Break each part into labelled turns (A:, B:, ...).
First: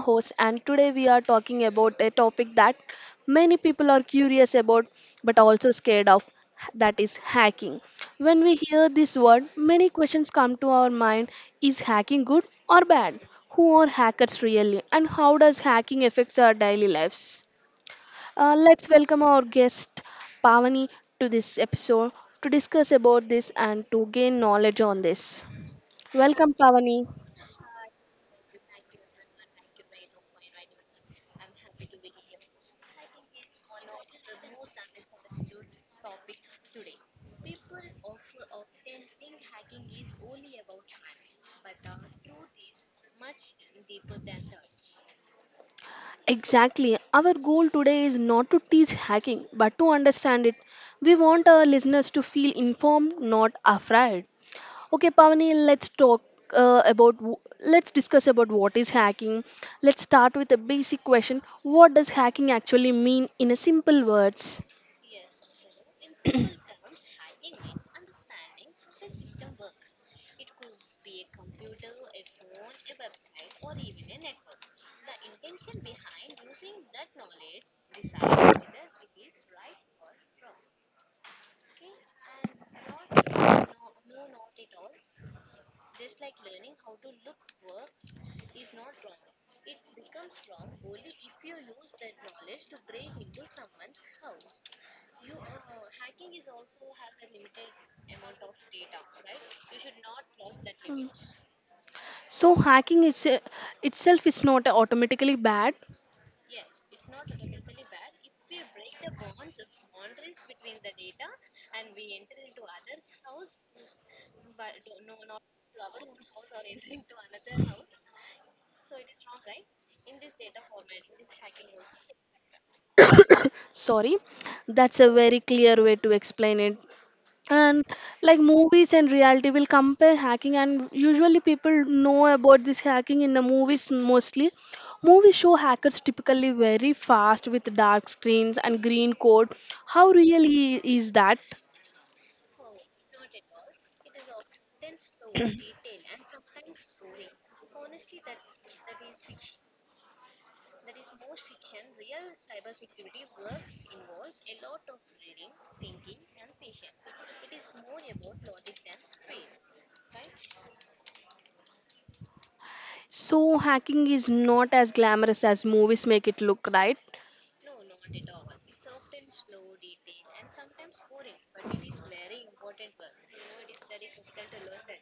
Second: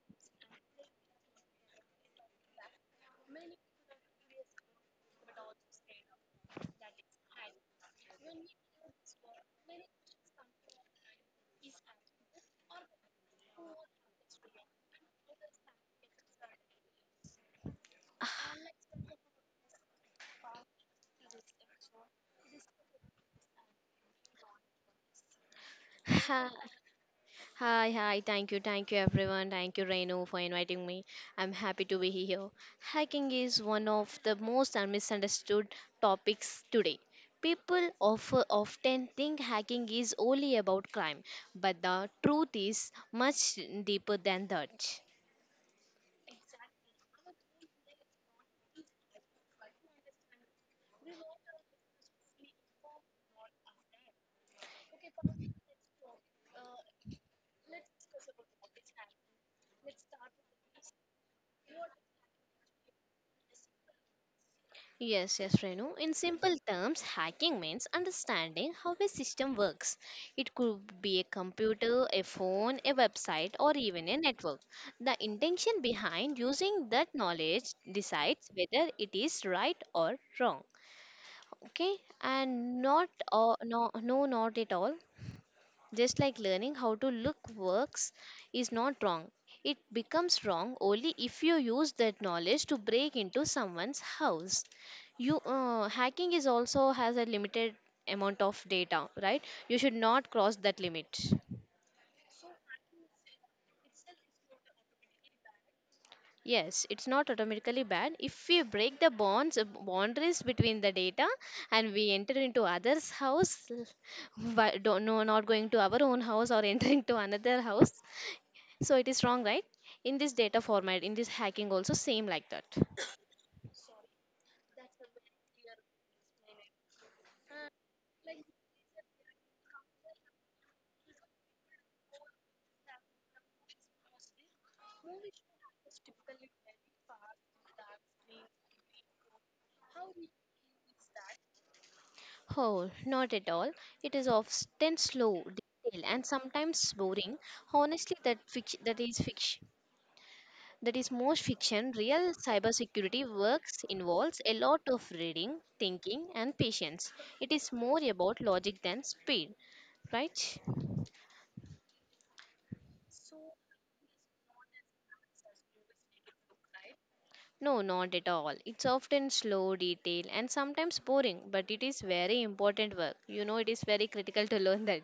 A: host, and today we are talking about a topic that many people are curious about but also scared of, that is hacking. When we hear this word, many questions come to our mind. Is hacking good or bad? Who are hackers really, and how does hacking affect our daily lives? Let's welcome our guest Pavani to this episode to discuss about this and to gain knowledge on this.
B: Hi,
A: Welcome, Pavani.
B: hi, hi. Thank you, everyone. Thank you, Renu, for inviting me. I'm happy to be here. Hiking is one of the most misunderstood topics today. People often think hiking is only about climb, but the truth is much deeper than that.
A: Exactly. Our goal today is not to teach hacking, but to understand it. We want our listeners to feel informed, not afraid. Okay, Pavani, let's talk uh, about w- let's discuss about what is hacking. Let's start with a basic question. What does hacking actually mean in a simple words?
B: Yes, yes, Renu. In simple terms, hacking means understanding how a system works. It could be a computer, a phone, a website, or even a network. The intention behind using that knowledge decides whether it is right or wrong. Okay, and not or no, no, not at all. Just like learning how to look works is not wrong. It becomes wrong only if you use that knowledge to break into someone's house. You Hacking is also has a limited amount of data, right? You should not cross that limit.
A: So hacking itself is not automatically bad.
B: Yes, it's not automatically bad. If we break the bonds, boundaries between the data, and we enter into others' house, but don't, no, not going to our own house or entering to another house, so it is wrong, right? In this data format, in this hacking also same like that.
A: Sorry, that's a very clear way to explain it. And like movies and reality will compare hacking, and usually people know about this hacking in the movies. Mostly movies show hackers typically very fast with dark screens and green code. How really is that?
B: Oh, not at all. It is often slow, detailed, and sometimes boring. Honestly, that is fiction. That is most fiction. Real cybersecurity works involves a lot of reading, thinking, and patience. It is more about logic than speed, right?
A: So hacking is not as glamorous as movies make it look, right?
B: No, not at all. It's often slow, detailed, and sometimes boring, but it is very important work. You know, it is very critical to learn that.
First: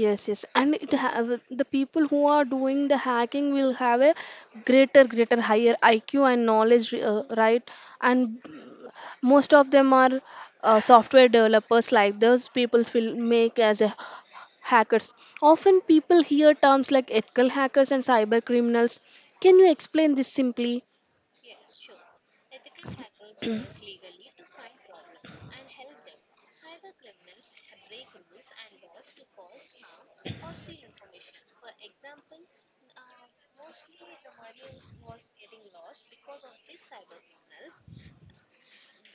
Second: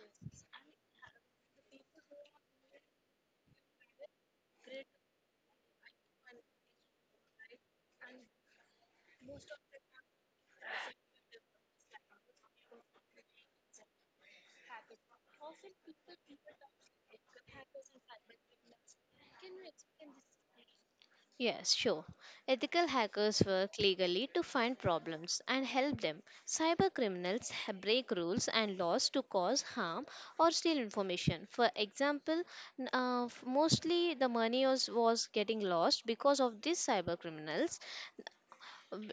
A: Yes, yes. And it have the people who are doing the hacking will have a greater higher IQ and knowledge, right. And most of them are software developers. Like those people will make as a hackers. Often people hear terms like ethical hackers and cyber criminals. Can you explain this simply?
B: Yes, sure. Ethical hackers work legally to find problems and help them. Cyber criminals break rules and laws to cause harm or steal information. For example, mostly the money was getting lost because of these cyber criminals.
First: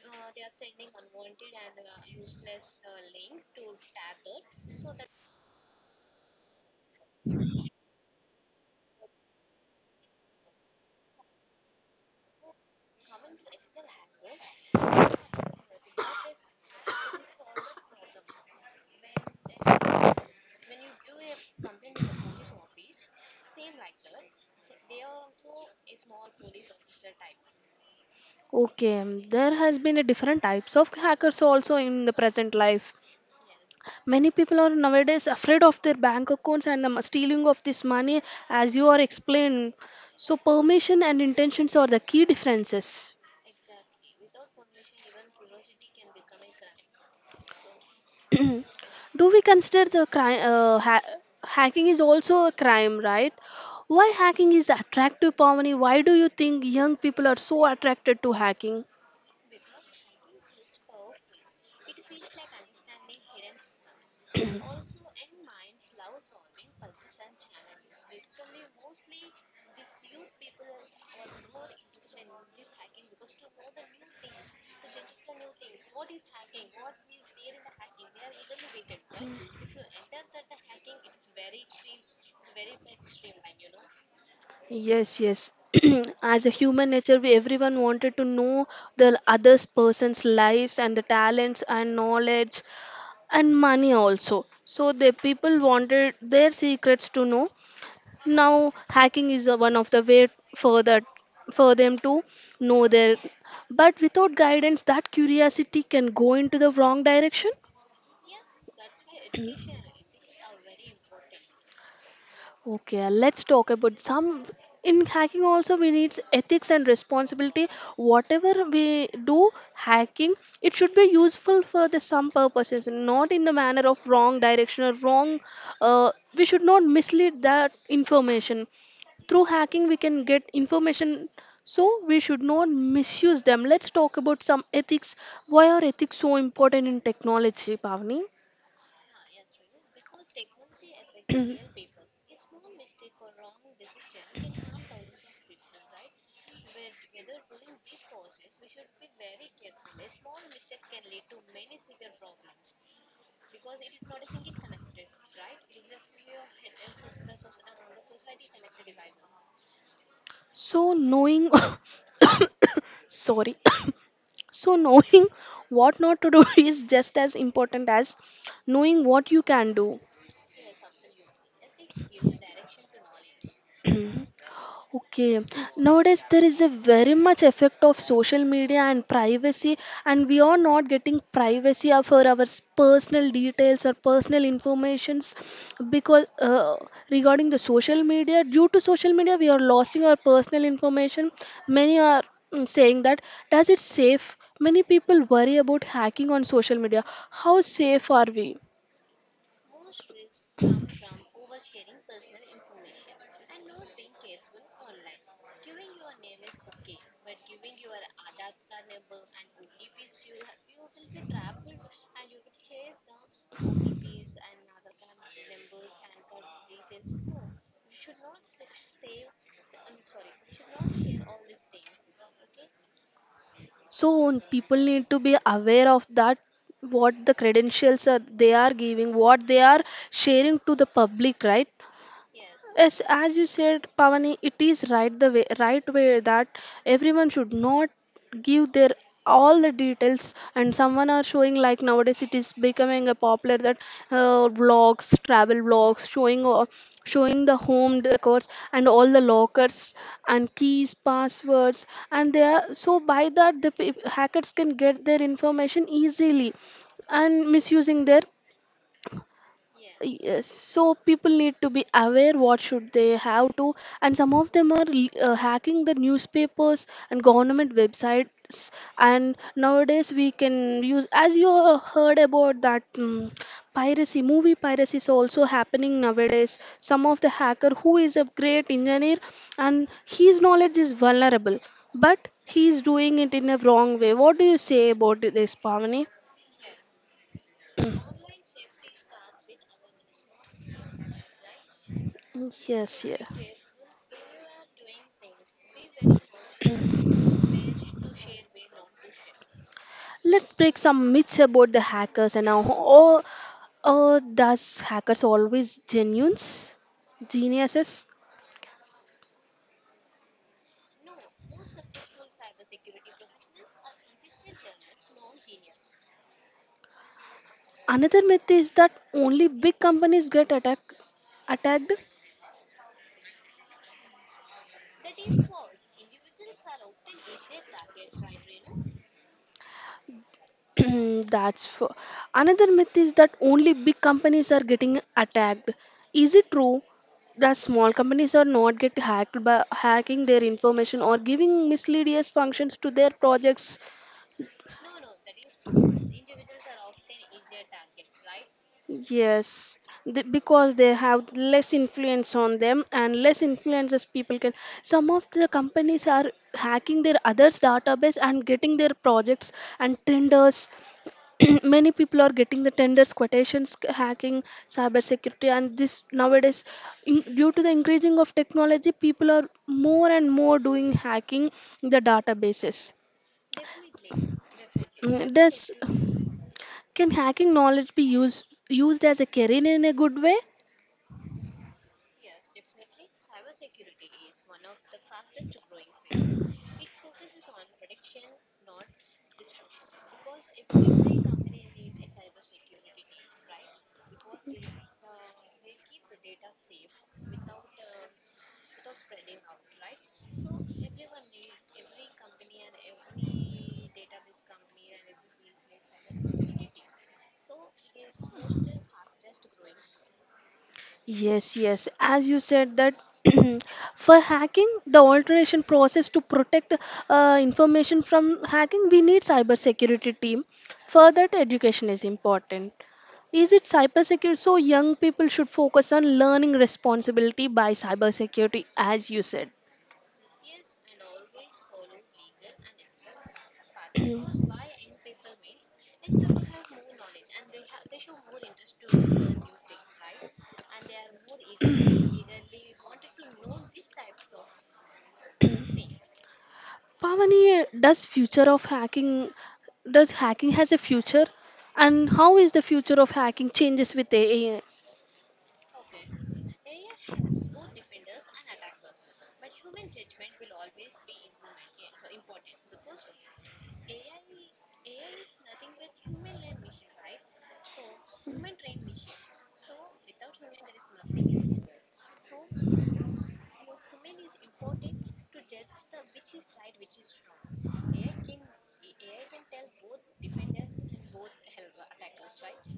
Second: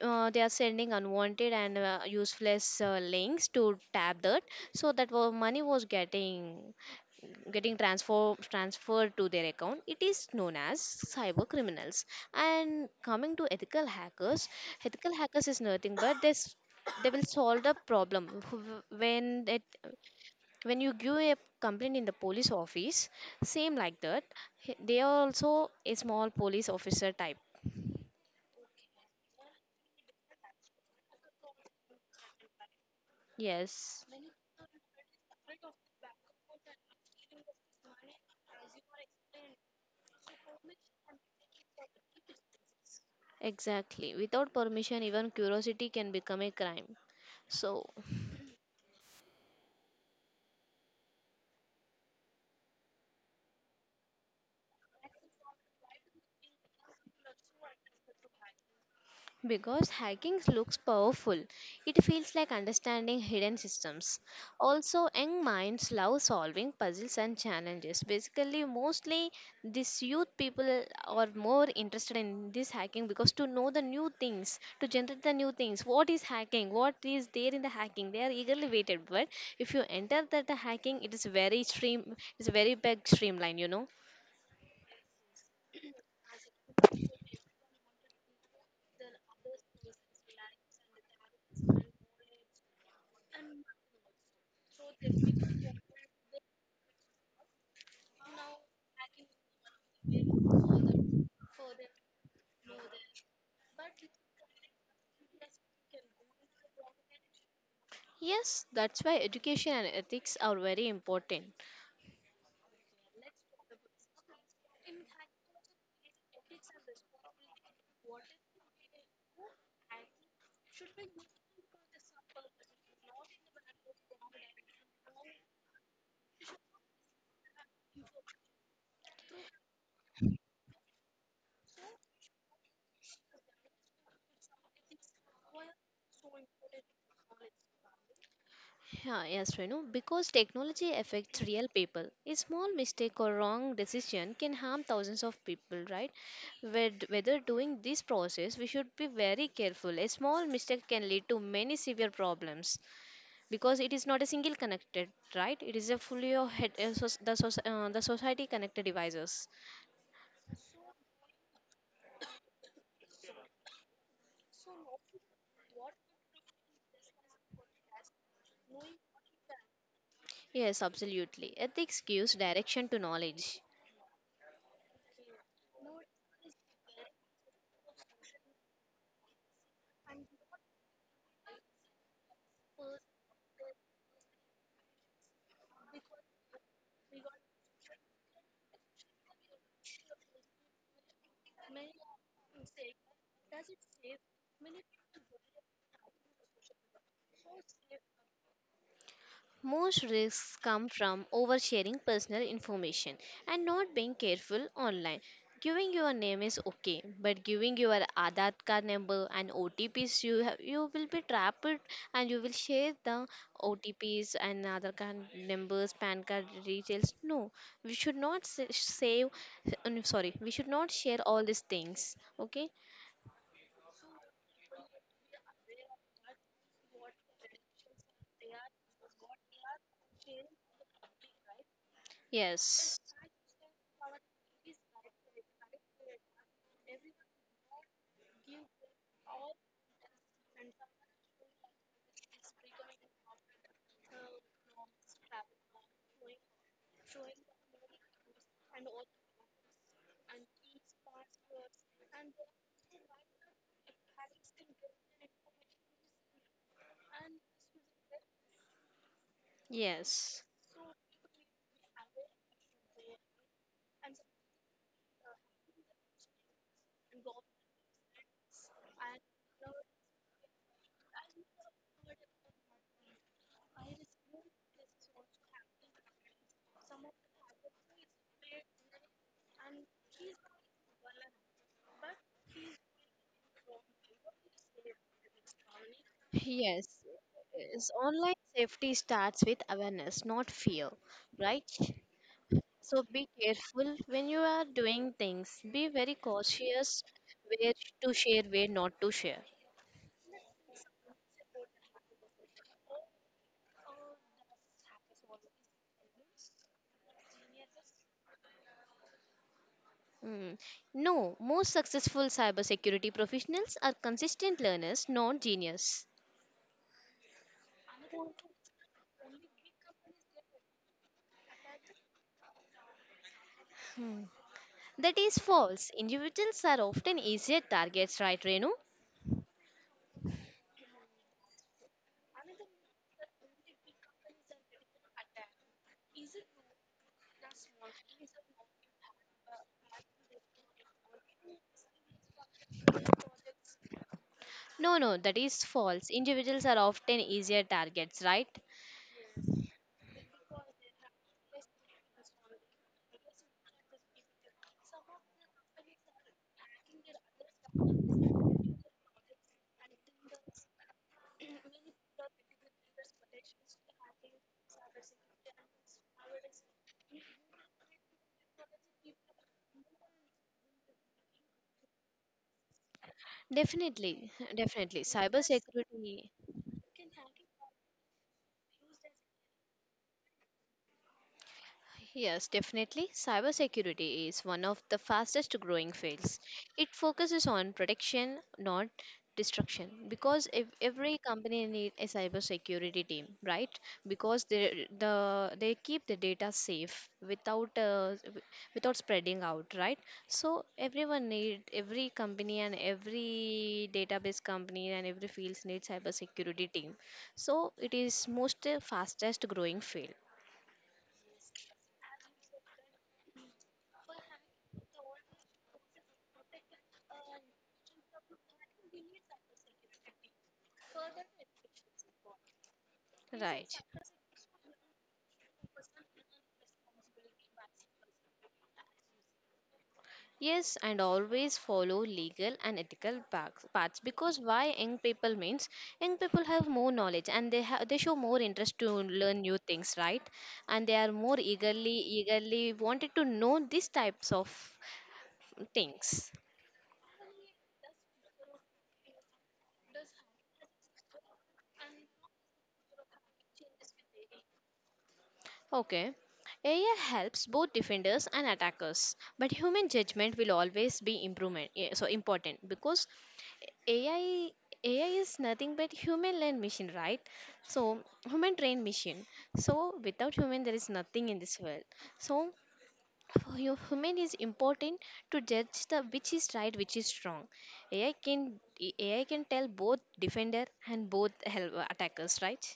B: They are sending unwanted and useless links to tab that, so that money was getting getting transferred to their account. It is known as cyber criminals, and coming to ethical hackers, ethical hackers is nothing but this. They will solve the problem. When it, when you give a complaint in the police office, same like that, they are also a small police officer type.
A: Okay. There has been a different types of hackers also in the present life.
B: Yes,
A: Many people are nowadays afraid of their bank accounts and the stealing of this money, as you are explained. So permission and intentions are the key differences.
B: exactly, without permission even curiosity can become a crime, so.
A: Do we consider the crime? Hacking is also a crime, right? Why hacking is attractive, Pavani? Why do you think young people are so attracted to hacking?
B: Because hacking looks powerful, it feels like understanding hidden systems. Also, young minds love solving puzzles and challenges. Basically, mostly these youth people are more interested in this hacking because to know the new things, to generate the new things. What is hacking? What is there in the hacking? They are eagerly waited. But if you enter that the hacking, it is very stream, it's very big streamline. You know.
A: Yes, yes. As a human nature, we everyone wanted to know the others person's lives and the talents and knowledge and money also. So the people wanted their secrets to know. Now hacking is a one of the way for that, for them to know their, but without guidance that curiosity can go into the wrong direction.
B: Yes, that's why education and ethics are very important.
A: Okay, let's talk about some. In hacking, also, we need ethics and responsibility. Whatever we do, hacking, it should be useful for the some purposes, not in the manner of wrong direction or wrong. We should not mislead that information. Through hacking, we can get information, so we should not misuse them. Let's talk about some ethics. Why are ethics so important in technology, Pavni?
B: Yeah, yes, Renu, because technology affects real people. A small mistake or wrong decision can harm thousands of people, right? Whether doing this process, we should be very careful. A small mistake can lead to many severe problems because it is not a single connected, right? It is a fully of head, the society connected devices.
A: So, knowing. Sorry. So, knowing what not to do is just as important as knowing what you can do.
B: Yes, absolutely. Ethics gives direction to knowledge.
A: Okay. Nowadays, there is a very much effect of social media and privacy, and we are not getting privacy for our personal details or personal informations, because regarding the social media, due to social media, we are losing our personal information. Many are saying that, does it safe? Many people worry about hacking on social media. How safe are we?
B: Most risks come from oversharing personal information and not being careful online. Giving your name is okay, but giving your Aadhaar card number and OTPs, you will be trapped and you will share the OTPs and Aadhaar card numbers, PAN card details. No, we should not sa- save. No, Sorry, we should not share all these things. Okay?
A: So people need to be aware of that, what the credentials are they are giving, what they are sharing to the public, right? Yes,
B: Yes.
A: as you said, Pavani, it is right the way, right way, that everyone should not give their all the details. And someone are showing, like nowadays it is becoming a popular that vlogs travel vlogs showing, showing the home decors and all the lockers and keys passwords, and they are so by that the hackers can get their information easily and misusing their. Yes,
B: Yes.
A: yes, so people need to be aware what should they have to. And some of them are hacking the newspapers and government websites, and nowadays we can use, as you heard about that, piracy, movie piracy is also happening nowadays. Some of the hacker who is a great engineer and his knowledge is vulnerable, but he is doing it in a wrong way. What do you say about this, Pavani?
B: Yes, is online safety starts with awareness, not fear, right? So
A: Yes, yeah.
B: be careful when you are doing things. Be very cautious where to share, where not to share.
A: Let's break some myths about the hackers and now. Oh, oh, does hackers always genuines, geniuses?
B: Hmm. No, most successful cybersecurity professionals are consistent learners, not genius.
A: Another myth is that only big companies get attacked. Attacked.
B: Hmm. That is false. Individuals are often easier targets, right, Renu?
A: That's for, another myth is that only big companies are getting attacked. Is it true that small companies are not get hacked by hacking their information or giving misleading functions to their projects?
B: No, no, that is false. Individuals are often easier targets, right?
A: Yes, th because they have less influence on them and less influences people can. Some of the companies are hacking their others' database and getting their projects and tenders. Many people are getting the tenders, quotations, hacking, cyber security, and this nowadays, in, due to the increasing of technology, people are more and more doing hacking the databases.
B: Definitely, definitely.
A: Mm, does
B: Cybersecurity,
A: can hacking knowledge be used as a career in a good way?
B: yes, definitely. Cybersecurity is one of the fastest growing fields. It focuses on protection, not destruction, because if every company needs a cybersecurity team, right? Because they keep the data safe without without spreading out, right? So everyone need every company and every database company and every fields need cybersecurity team. So it is most fastest growing field.
A: Yes, yes. As you said that, for hacking, the alteration process to protect information from hacking, we need cybersecurity team. For that, education is important. Is it
B: Right.
A: cybersecurity? So young people should focus on learning responsibility by cybersecurity, as you said.
B: Yes, and always follow legal and ethical paths, because why young people means young people have more knowledge and they show more interest to learn new things, right? And they are more eagerly wanted to know these types of things.
A: Pavani, does future of hacking, does hacking has a future, and how is the future of hacking changes with AI?
B: Okay. AI helps both defenders and attackers, but human judgment will always be improvement, so important because AI AI is nothing but human learned machine, right? So human trained machine. So without human, there is nothing in this world. So for human is important to judge the which is right, which is wrong. AI can AI can tell both defender and both help attackers, right?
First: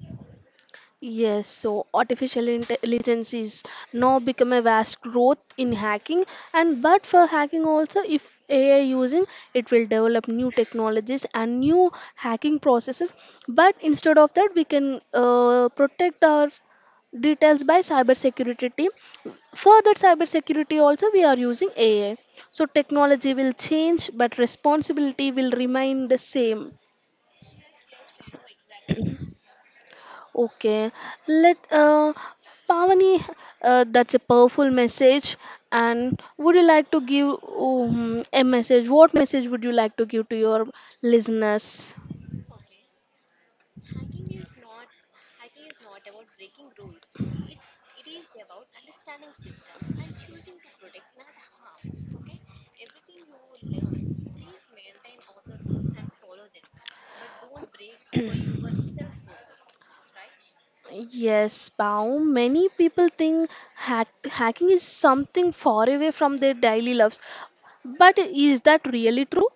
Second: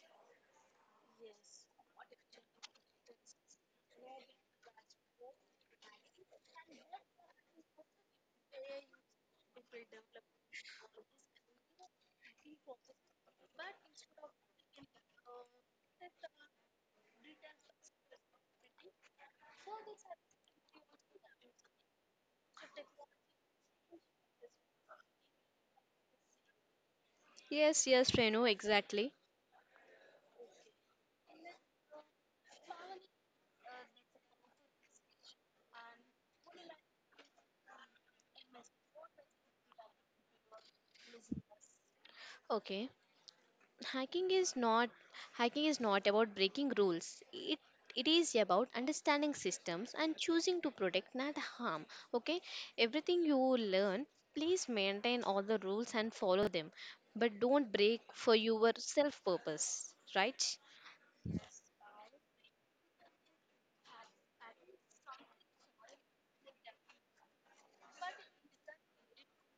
A: Yes, so artificial intelligence is now become a vast growth in hacking, and but for hacking also if AI using, it will develop new technologies and new hacking processes. But instead of that, we can protect our details by cybersecurity team. For that cybersecurity also we are using AI. So technology will change but responsibility will remain the same.
B: Yes, yes, Renu, exactly.
A: Okay, let Pavani, that's a powerful message. And would you like to give a message? What message would you like to give to your listeners?
B: Okay. Hacking is not hacking is not about breaking rules. It is about understanding systems and choosing to protect, not harm. Okay, everything you learn, please maintain all the rules and follow them, but don't break for your self purpose. Right?
A: Yes, Pao. Many people think hacking is something far away from their daily lives, but is that really true?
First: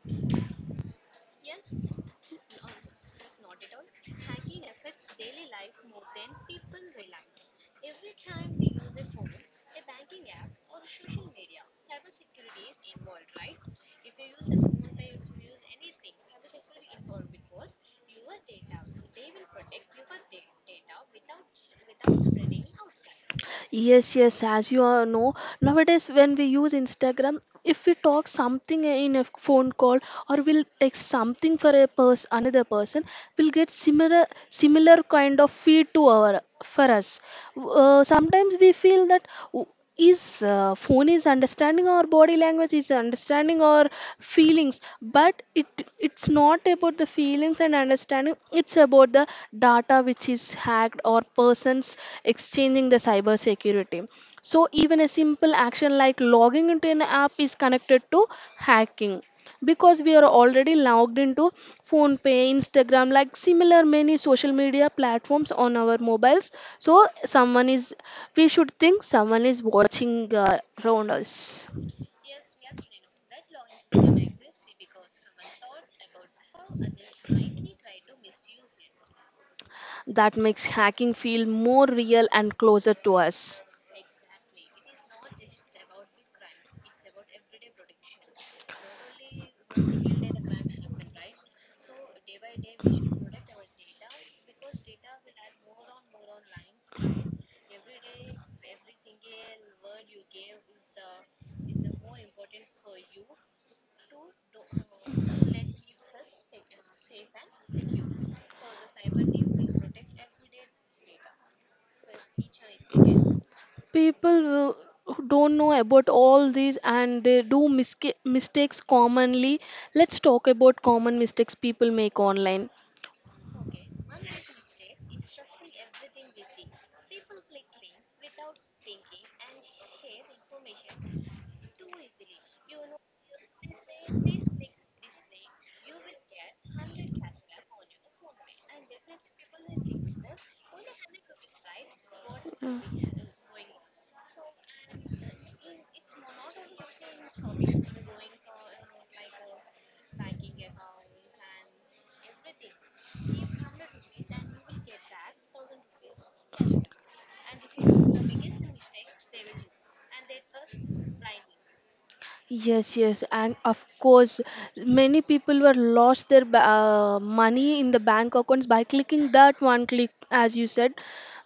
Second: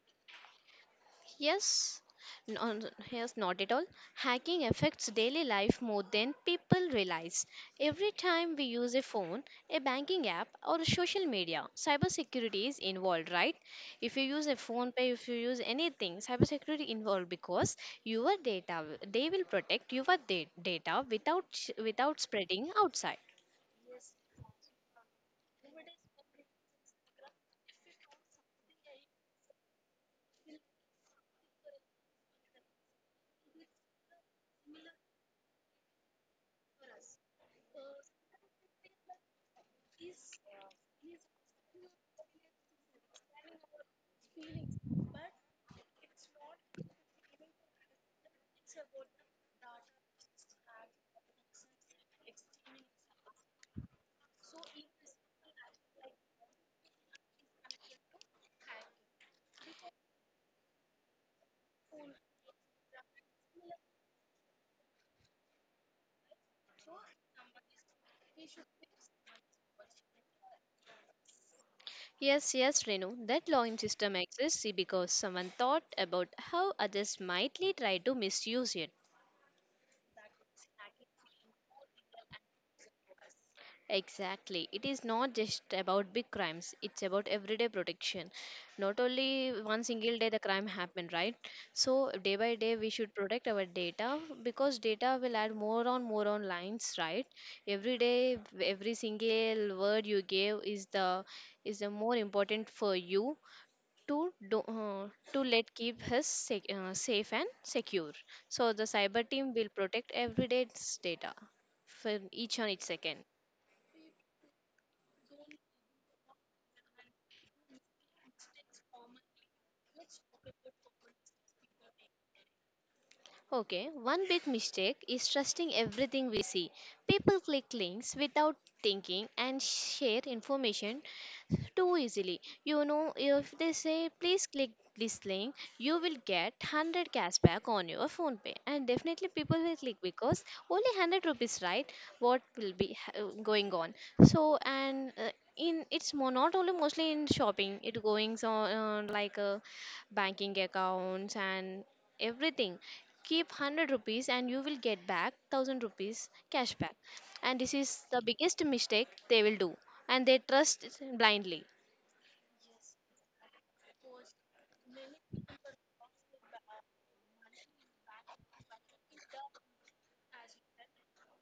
B: Yes, no, no, yes, not at all. Hacking affects daily life more than people realize. Every time we use a phone, a banking app, or social media, cybersecurity is involved, right? If you use a phone pay, if you use anything, cybersecurity involved because your data, they will protect your data without without spreading outside.
A: Yes, yes, as you all know, nowadays when we use Instagram, if we talk something in a phone call or we'll text something for a person, another person, we'll get similar kind of feed to our for us. Sometimes we feel that is phone is understanding our body language, is understanding our feelings, but it, it's not about the feelings and understanding, it's about the data which is hacked or persons exchanging the cyber security. So even a simple action like logging into an app is connected to hacking, because we are already logged into phone pay, Instagram, like similar many social media platforms on our mobiles. So someone is, we should think someone is watching around us.
B: Yes, yes, Renu, that login system exists because someone thought about how others might try to misuse it.
A: That makes hacking feel more real and closer to us.
B: Exactly. It is not just about big crimes, it's about everyday protection. Not only one single day the crime happened, right? So day by day we should protect our data because data will add more on more on lines, right? Every day every single word you gave is the more important for you to do, to let keep us safe and secure. So the cyber team will protect every day's data for each on each second.
A: People who don't know about all these and they do mistakes commonly. Let's talk about common mistakes people make online.
B: Okay, one big mistake is trusting everything we see. People click links without thinking and share information too easily. You know, if they say please click this link, you will get 100 cashback on your phone pay, and definitely people will click because only 100 rupees, right? What will be going on? So and in it's more not only mostly in shopping it goings on, like banking accounts and everything. Keep 100 rupees and you will get back 1,000 rupees cashback, and this is the biggest mistake they will do, and they trust blindly.
A: Yes, yes, and of course, many people were lost their money in the bank accounts by clicking that one click, as you said.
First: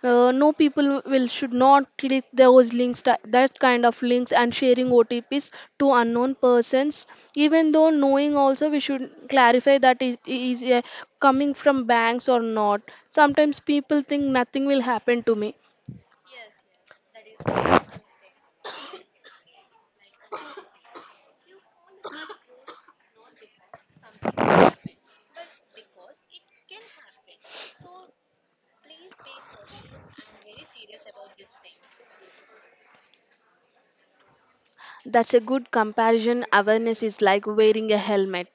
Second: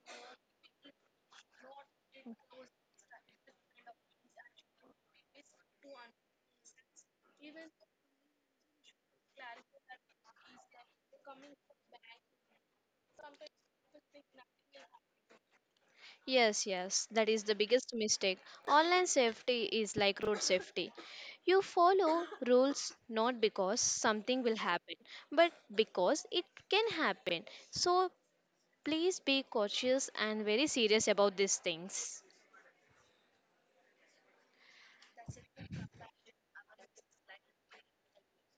A: No people will should not click those links, that kind of links, and sharing OTPs to unknown persons. Even though knowing, also we should clarify that is coming from banks or not. Sometimes people think nothing will happen to me.
B: Yes, yes, that is the biggest mistake. Online safety is like road safety. You follow rules, not because something will happen, but because it can happen. So please be cautious and very serious about these things.
A: That's a good comparison. Awareness is like wearing a helmet.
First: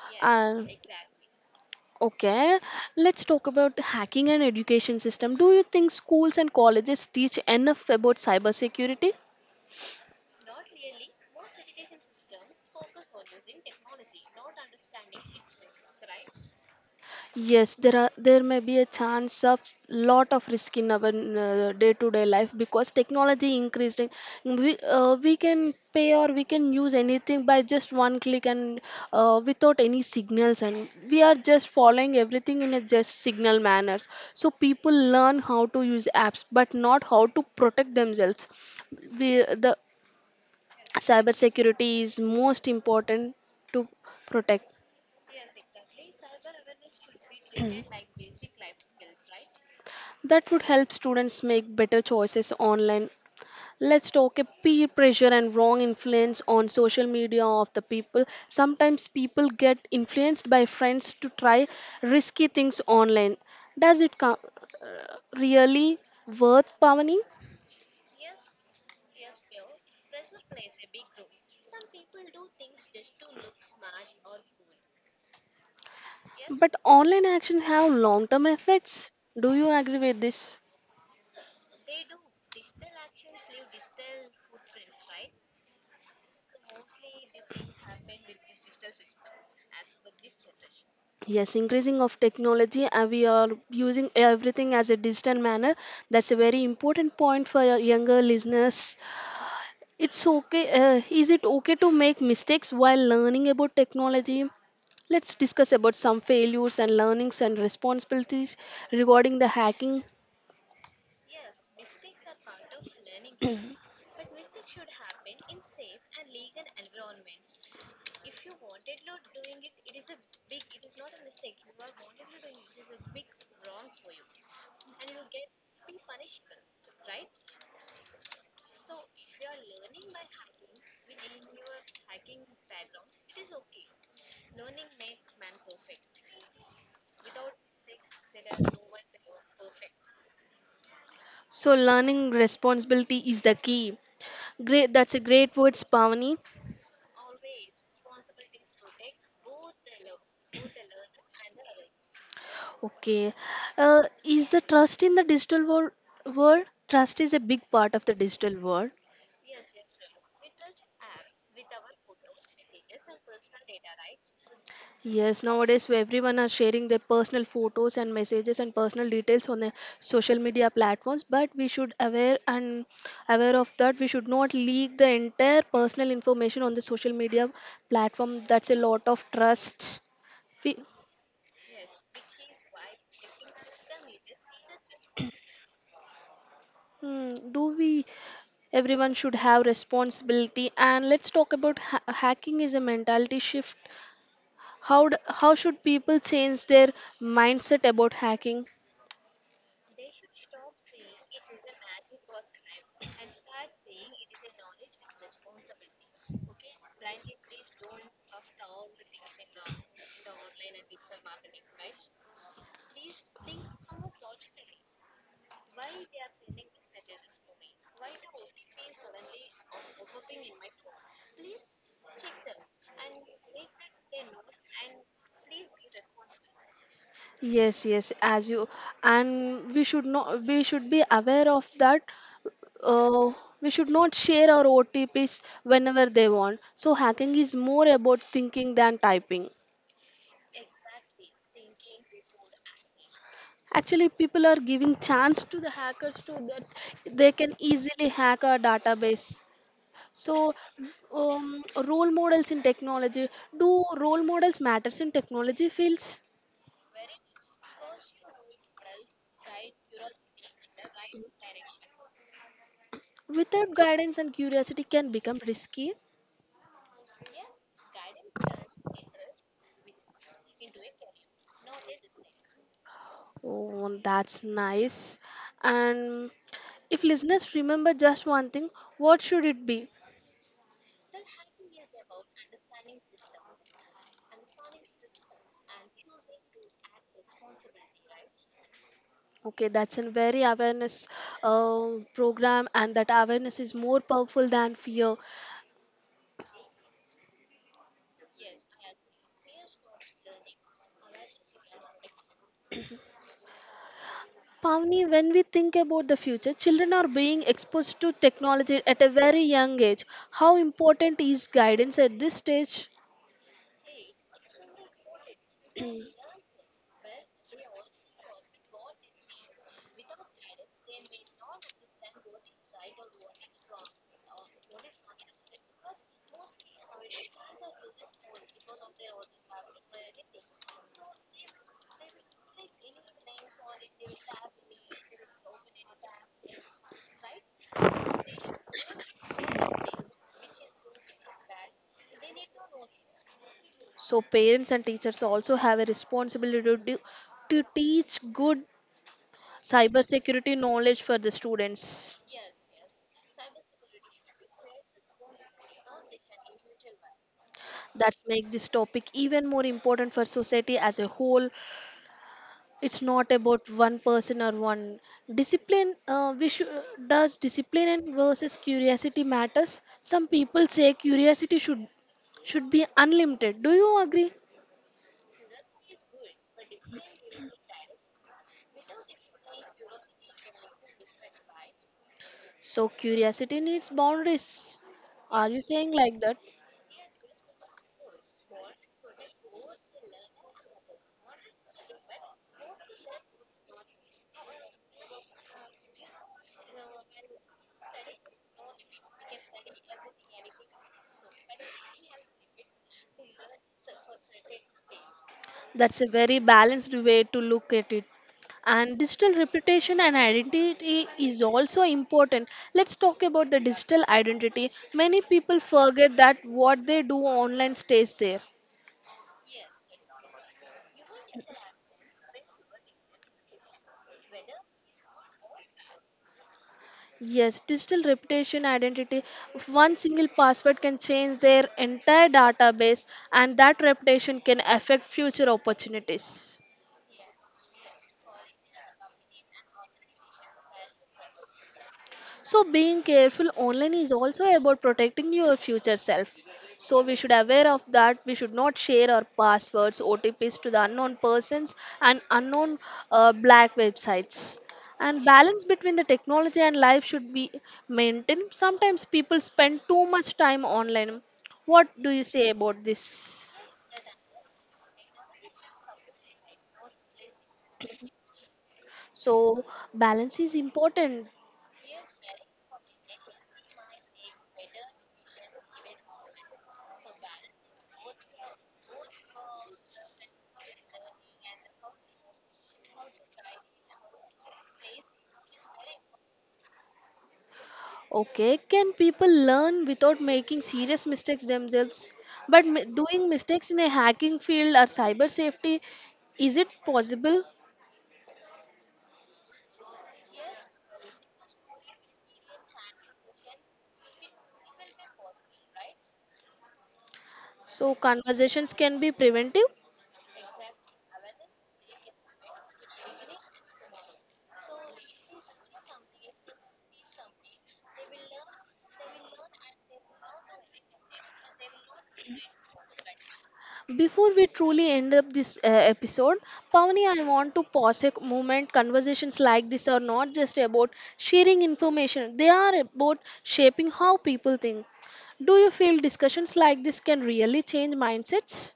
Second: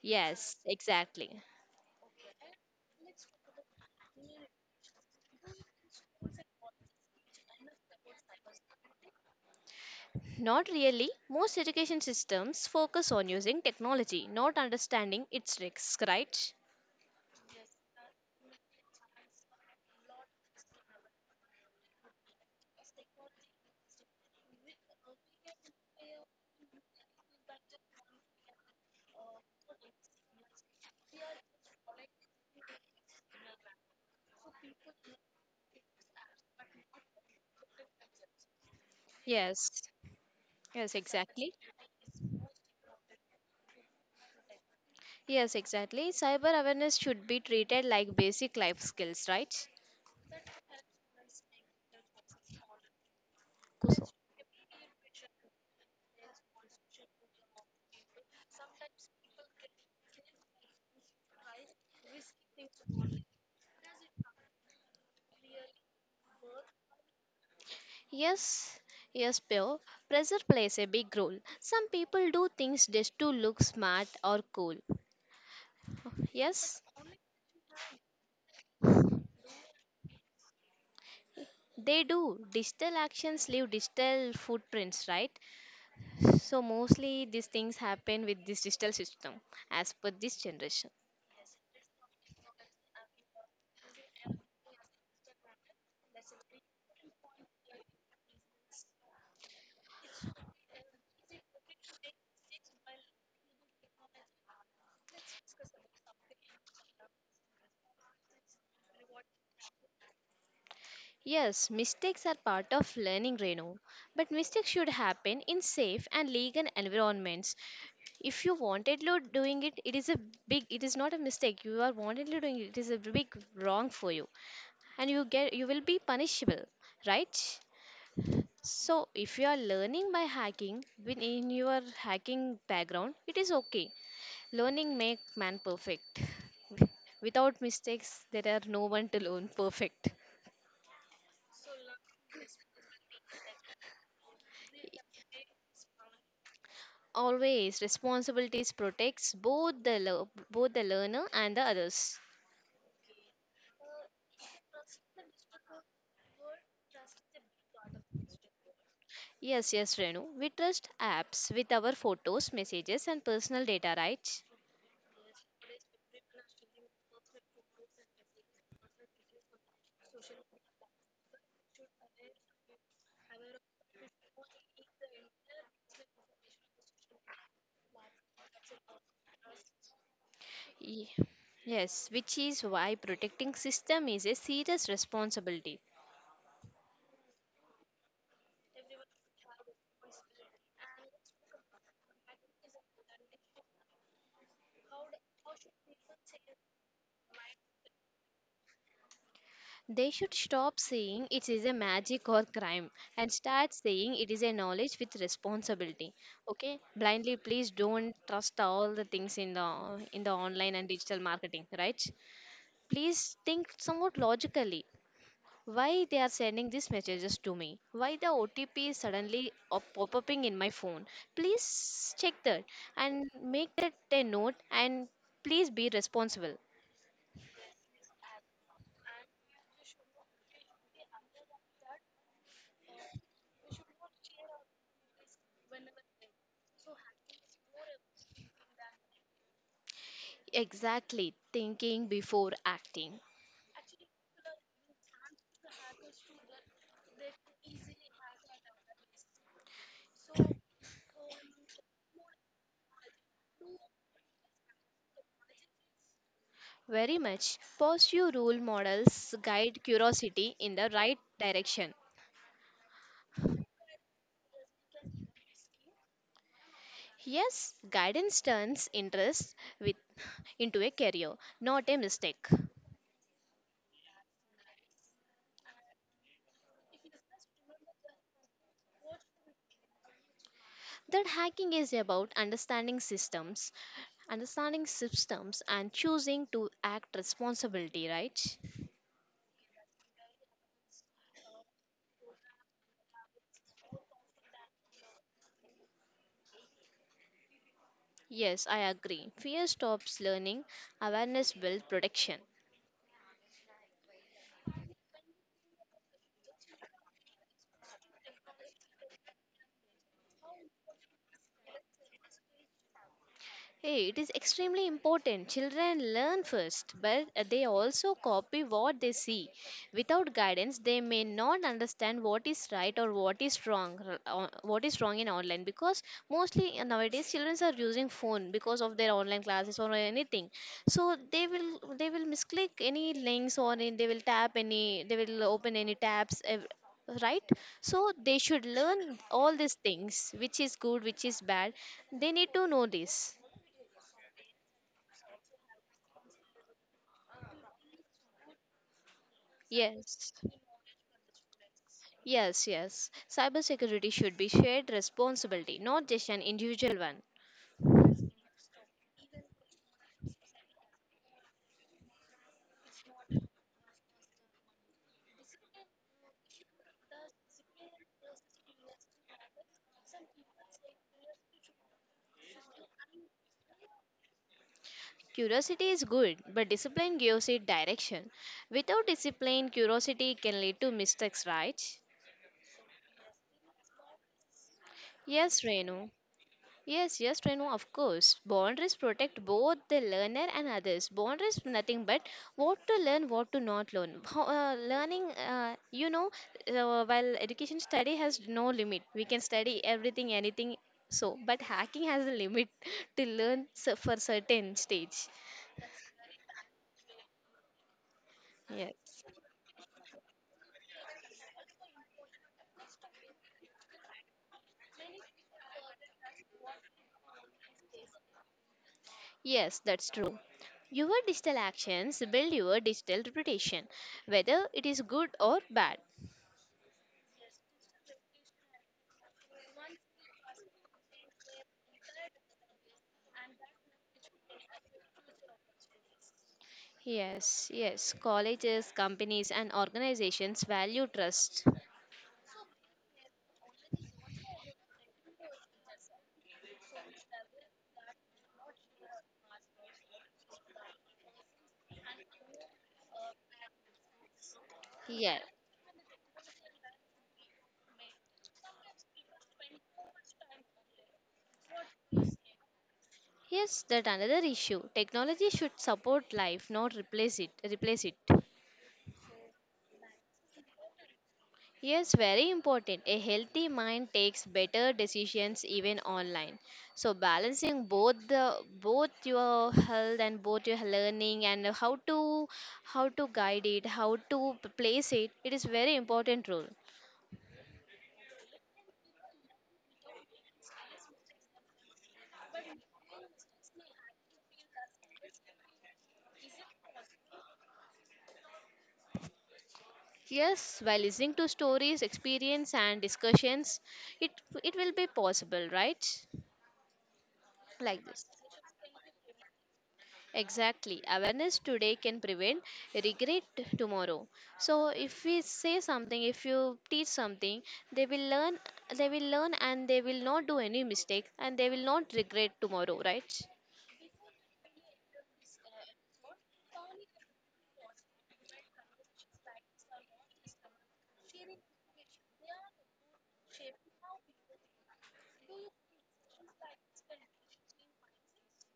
B: Yes,
A: And
B: exactly.
A: okay, let's talk about hacking and education system. Do you think schools and colleges teach enough about cybersecurity?
B: Not really. Most education systems focus on using technology, not understanding its risks, right?
A: Yes, there are there may be a chance of lot of risk in our day-to-day life because technology increasing. We can pay or we can use anything by just one click, and without any signals, and we are just following everything in a just signal manners. So people learn how to use apps, but not how to protect themselves. We
B: Yes.
A: the
B: Yes, exactly.
A: cybersecurity is most important to protect.
B: Yes, exactly. Cyber awareness should be treated like basic life skills, right?
A: That would help students make better choices online. Let's talk a peer pressure and wrong influence on social media of the people. Sometimes people get influenced by friends to try risky things online. Does it really worth, Pavani?
B: Yes, yes, Bill. Pressure plays a big role. Some people do things just to look smart or cool.
A: But
B: Yes,
A: online actions have long-term effects. Do you agree with this?
B: they do. Digital actions leave digital footprints, right? So, mostly these things happen with this digital system as per this generation.
A: Yes, increasing of technology and we are using everything as a digital manner. That's a very important point for your younger listeners. It's okay. Is it okay to make mistakes while learning about technology? Let's discuss about some failures and learnings and responsibilities regarding the hacking.
B: Yes, mistakes are part of learning, Renu. But mistakes should happen in safe and legal environments. If you wantedly doing it, it is not a mistake. You are wantedly doing it, it is a big wrong for you, and you get you will be punishable, right? So if you are learning by hacking within your hacking background, it is okay. Learning make man perfect. Without mistakes there are no one to learn perfect.
A: So, learning responsibility is the key. Great, that's a great word, Spavani.
B: Always responsibilities protects both the both the learner and the others.
A: Okay, is the trust in the digital world? World trust is a big part of the digital world.
B: Yes, yes, Renu, we trust apps with our photos, messages, and personal data, right?
A: Yes, nowadays where everyone are sharing their personal photos and messages and personal details on the social media platforms, but we should aware and aware of that. We should not leak the entire personal information on the social media platform. That's a lot of trust. We,
B: Ye- Yes, which is why protecting system is a serious responsibility.
A: do we? Everyone should have responsibility. And let's talk about hacking is a mentality shift. How how should people change their mindset about hacking?
B: They should stop saying it is a magic or crime and start saying it is a knowledge with responsibility. Okay, blindly please don't trust all the things in the online and digital marketing, right? Please think somewhat logically. Why they are sending these messages to me? Why the OTP is suddenly pop-upping in my phone? Please check that and make that a note, and please be responsible.
A: Yes, yes, as you and we should not we should be aware of that. Uh, we should not share our OTPs whenever they want. So hacking is more about thinking than typing.
B: Exactly, thinking before acting.
A: Actually, people are giving chance to the hackers to that they can easily hack our database. So, Role models in technology. Do role models matters in technology fields?
B: Very much pursue role models guide curiosity in the right direction.
A: Without guidance and curiosity can become risky.
B: Yes, guidance turns interest with into a career, not a mistake.
A: Oh, that's nice. And if listeners remember just one thing, what should it be?
B: That hacking is about understanding systems and choosing to act responsibility, right?
A: Okay, that's a very awareness uh, program, and that awareness is more powerful than fear.
B: Yes, I agree. Fear stops learning. Awareness builds protection.
A: Pavni, when we think about the future, children are being exposed to technology at a very young age. How important is guidance at this stage?
B: Hey, it is extremely important. Children learn first, but they also copy what they see. Without guidance, they may not understand what is right or what is wrong, what is wrong in online. Because mostly nowadays, children are using phone because of their online classes or anything. So they will misclick any links or they will tap any they will open any tabs. Right, so they should learn all these things, which is good, which is bad. They need to know this.
A: So parents and teachers also have a responsibility to teach good
B: Yes,
A: cybersecurity knowledge for the students.
B: yes, yes. Cybersecurity should be shared responsibility, not just an individual one.
A: That make this topic even more important for society as a whole. It's not about one person or one discipline. Does discipline and versus curiosity matters? Some people say curiosity should be unlimited. Do you agree?
B: Curiosity is good, but discipline gives it direction. Without discipline, curiosity can lead to mistakes, right?
A: So curiosity needs boundaries. Are
B: Yes,
A: you saying
B: Renu.
A: like that?
B: Yes, yes, Renu, of course. Boundaries protect both the learner and others. Boundaries nothing but what to learn, what to not learn. While education study has no limit, we can study everything, anything. So, but hacking has a limit to learn for certain stage.
A: That's a very balanced way to look at it. And
B: Yes,
A: digital reputation and identity is also important. Let's talk about the digital identity. Many people forget that what they do online stays there.
B: yes, that's true. Your digital actions build your digital reputation, whether it is good or bad.
A: Yes, digital reputation identity. One single password can change their entire database, and that reputation can affect future opportunities.
B: Yes, yes. Colleges, companies, and organizations value trust.
A: So being careful online is also about protecting your future self. So we should aware of that. We should not share our passwords, OTPs to the unknown persons and unknown black websites. And
B: Yeah.
A: balance between the technology and life should be maintained. Sometimes people spend too much time online. What do you say about this?
B: Yes, that another issue. Technology should support life, not replace it. Replace it.
A: So balance is important.
B: Yes, very important. A healthy mind takes better decisions even online. So balancing both the both your health and both your learning and how to guide it, how to place it, it is very important role.
A: Okay, can people learn without making serious mistakes themselves? But doing mistakes in a hacking field or cyber safety, is it possible?
B: Yes, by listening to stories, experience and discussions, it it will be possible, right?
A: So,
B: Like this.
A: conversations can be preventive.
B: Exactly. Awareness today can prevent regret tomorrow. So if we say something, if you teach something, they will learn they will learn and they will not do any mistake and they will not regret tomorrow, right?
A: Before we truly end up this episode, Pavani, I want to pause a moment. Conversations like this are not just about sharing information, they are about shaping how people think. Do you feel discussions like this can really change mindsets?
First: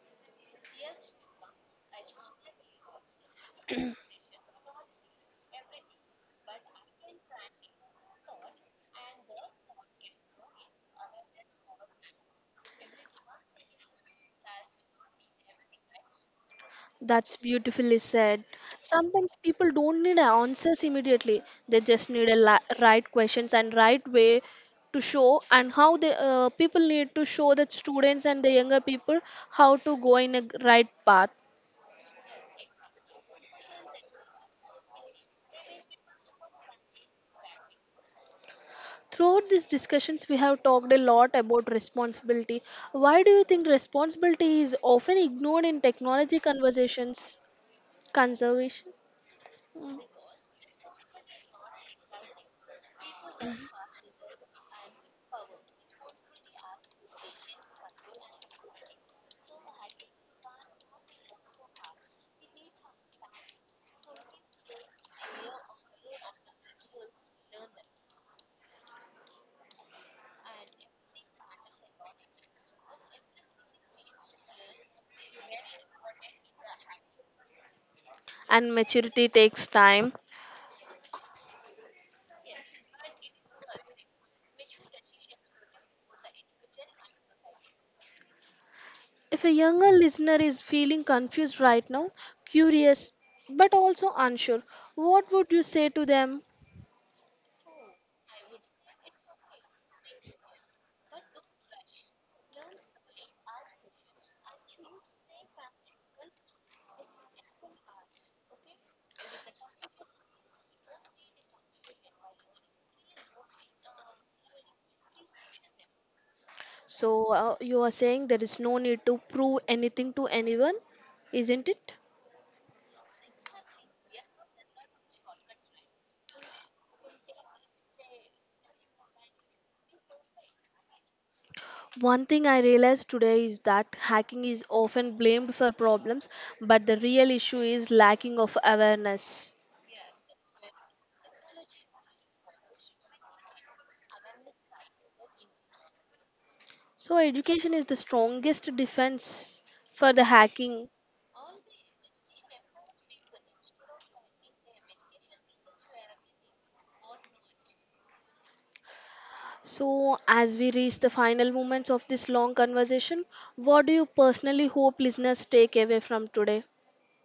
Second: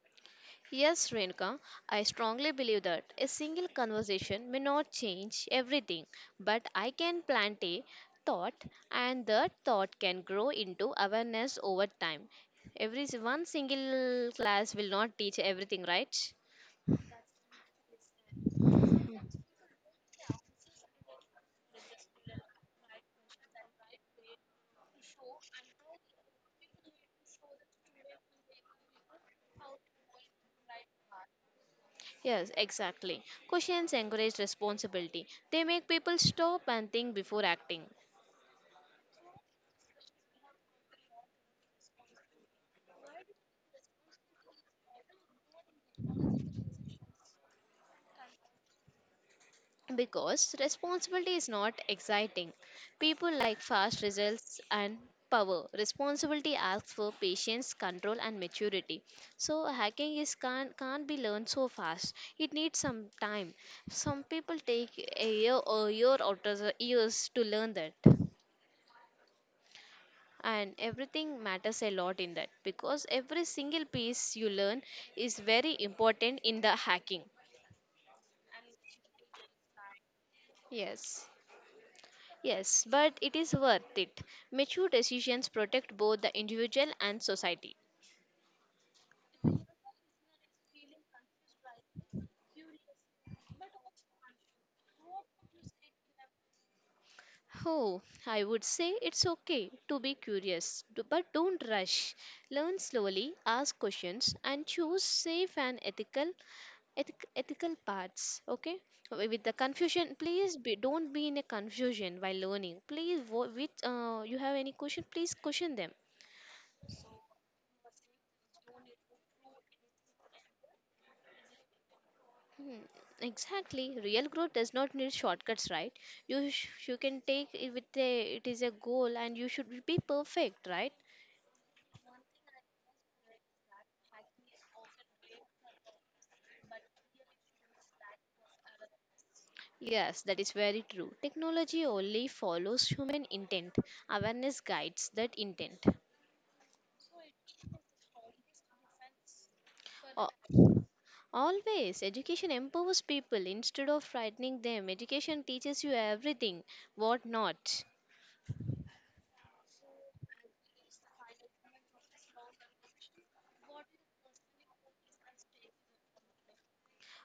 B: Yes, Renka, I strongly believe that a single conversation may not change everything, but I can plant a thought and that thought can grow into awareness over time. Every one single class will not teach everything, right?
A: That's beautifully said. Sometimes people don't need answers immediately. They just need a right questions and right way to show and how the people need to show the students and the younger people how to go in a right path.
B: Yes, exactly. Questions encourage responsibility. They make people stop and think before acting.
A: Throughout these discussions, we have talked a lot about responsibility. Why do you think responsibility is often ignored in technology conversations? Conservation
B: Because responsibility is not exciting. People like fast results and power. Responsibility asks for patience, control, and maturity. So, hacking is can't be learned so fast. It needs some time. Some people take a year or year or 2 years to learn that. And everything matters a lot in that because every single piece you learn is very important in the hacking.
A: and maturity takes time.
B: Yes, yes, but it is worth it. Mature decisions protect both the individual and society.
A: If a younger listener is feeling confused right now, curious, but also unsure, what would you say to them?
B: Oh, I would say it's okay to be curious, but don't rush. Learn slowly, ask questions, and choose safe and ethical ethical parts, okay. With the confusion please be, don't be in a confusion while learning, please wo- with you have any question please question them.
A: So, you are saying there is no need to prove anything to anyone, isn't it?
B: Hmm. Exactly, real growth does not need shortcuts, right? You you can take it with a it is a goal and you should be perfect, right?
A: One thing I realized today is that hacking is often blamed for problems, but the real issue is lacking of awareness.
B: Yes, that is very true. Technology only follows human intent. Awareness guides that intent.
A: So, education is the strongest defense for the hacking.
B: Always, education empowers people instead of frightening them. Education teaches you everything, what not.
A: So, as we reach the final moments of this long conversation, what do you personally hope listeners take away from today?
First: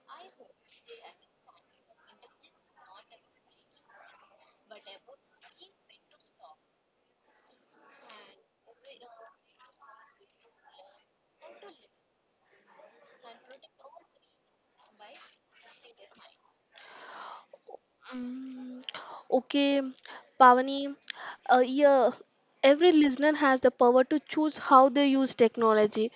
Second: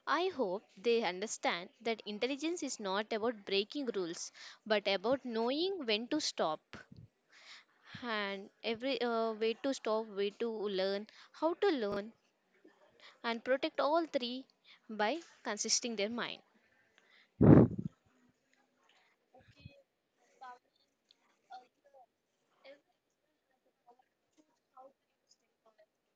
B: I hope they understand that intelligence is not about breaking rules, but about knowing when to stop and every way to stop, way to learn, how to learn, and protect all three by consisting their mind.
A: Mm, okay, Pavani, yeah, every listener has the power to choose how they use technology.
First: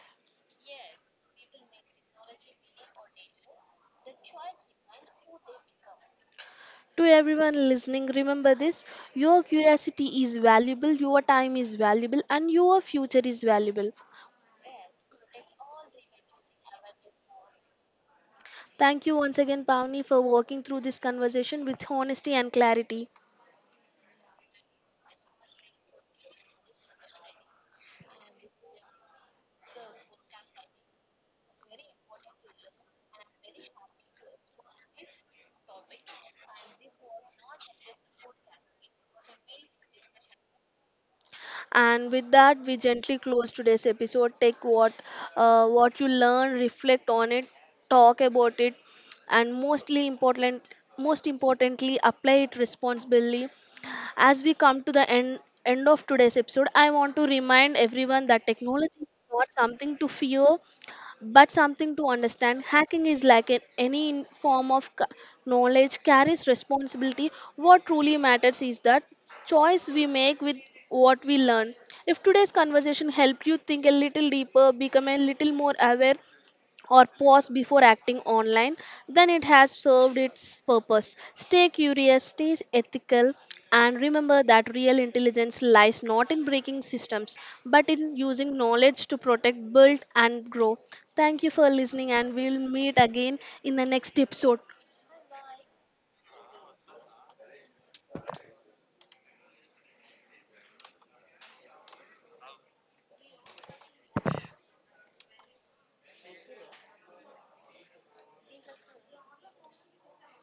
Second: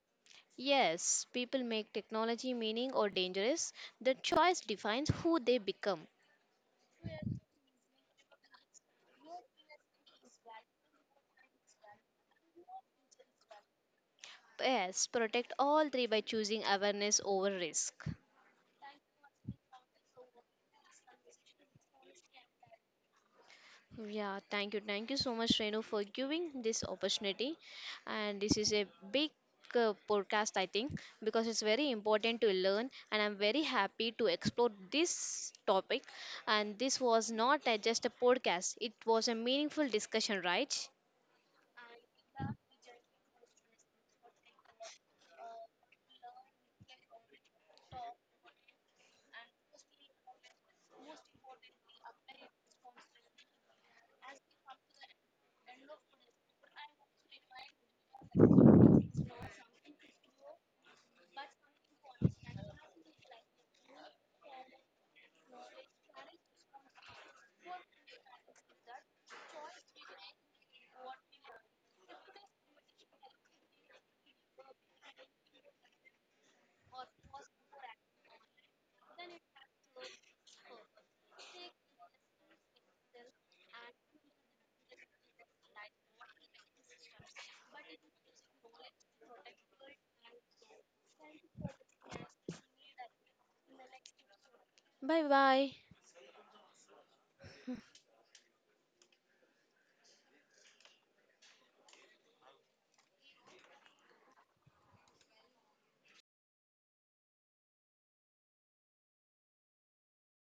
B: Yes, people make technology meaning or dangerous. The choice defines who they become.
A: To everyone listening, remember this: your curiosity is valuable, your time is valuable, and your future is valuable.
B: Yes, protect all three by choosing awareness over risk.
A: Thank you once again, Pavani, for walking through this conversation with honesty and clarity.
B: Yeah, thank you. Thank you so much, Renu, for giving this opportunity. And this is a big podcast, I think, because it's very important to learn. And I'm very happy to explore this topic. And this was not just a podcast, it was a meaningful discussion, right?
A: And with that, we gently close today's episode. Take what you learn, reflect on it, talk about it, and most importantly apply it responsibly as we come to the end of today's episode. I want to remind everyone that technology is not something to fear but something to understand. Hacking is like an, any in- form of c- knowledge carries responsibility. What truly matters is that choice we make with what we learn. If today's conversation helped you think a little deeper, become a little more aware, or pause before acting online, then it has served its purpose. Stay curious, stay ethical, and remember that real intelligence lies not in breaking systems but in using knowledge to protect, build, and grow. Thank you for listening, and we'll meet again in the next episode.
B: Bye bye.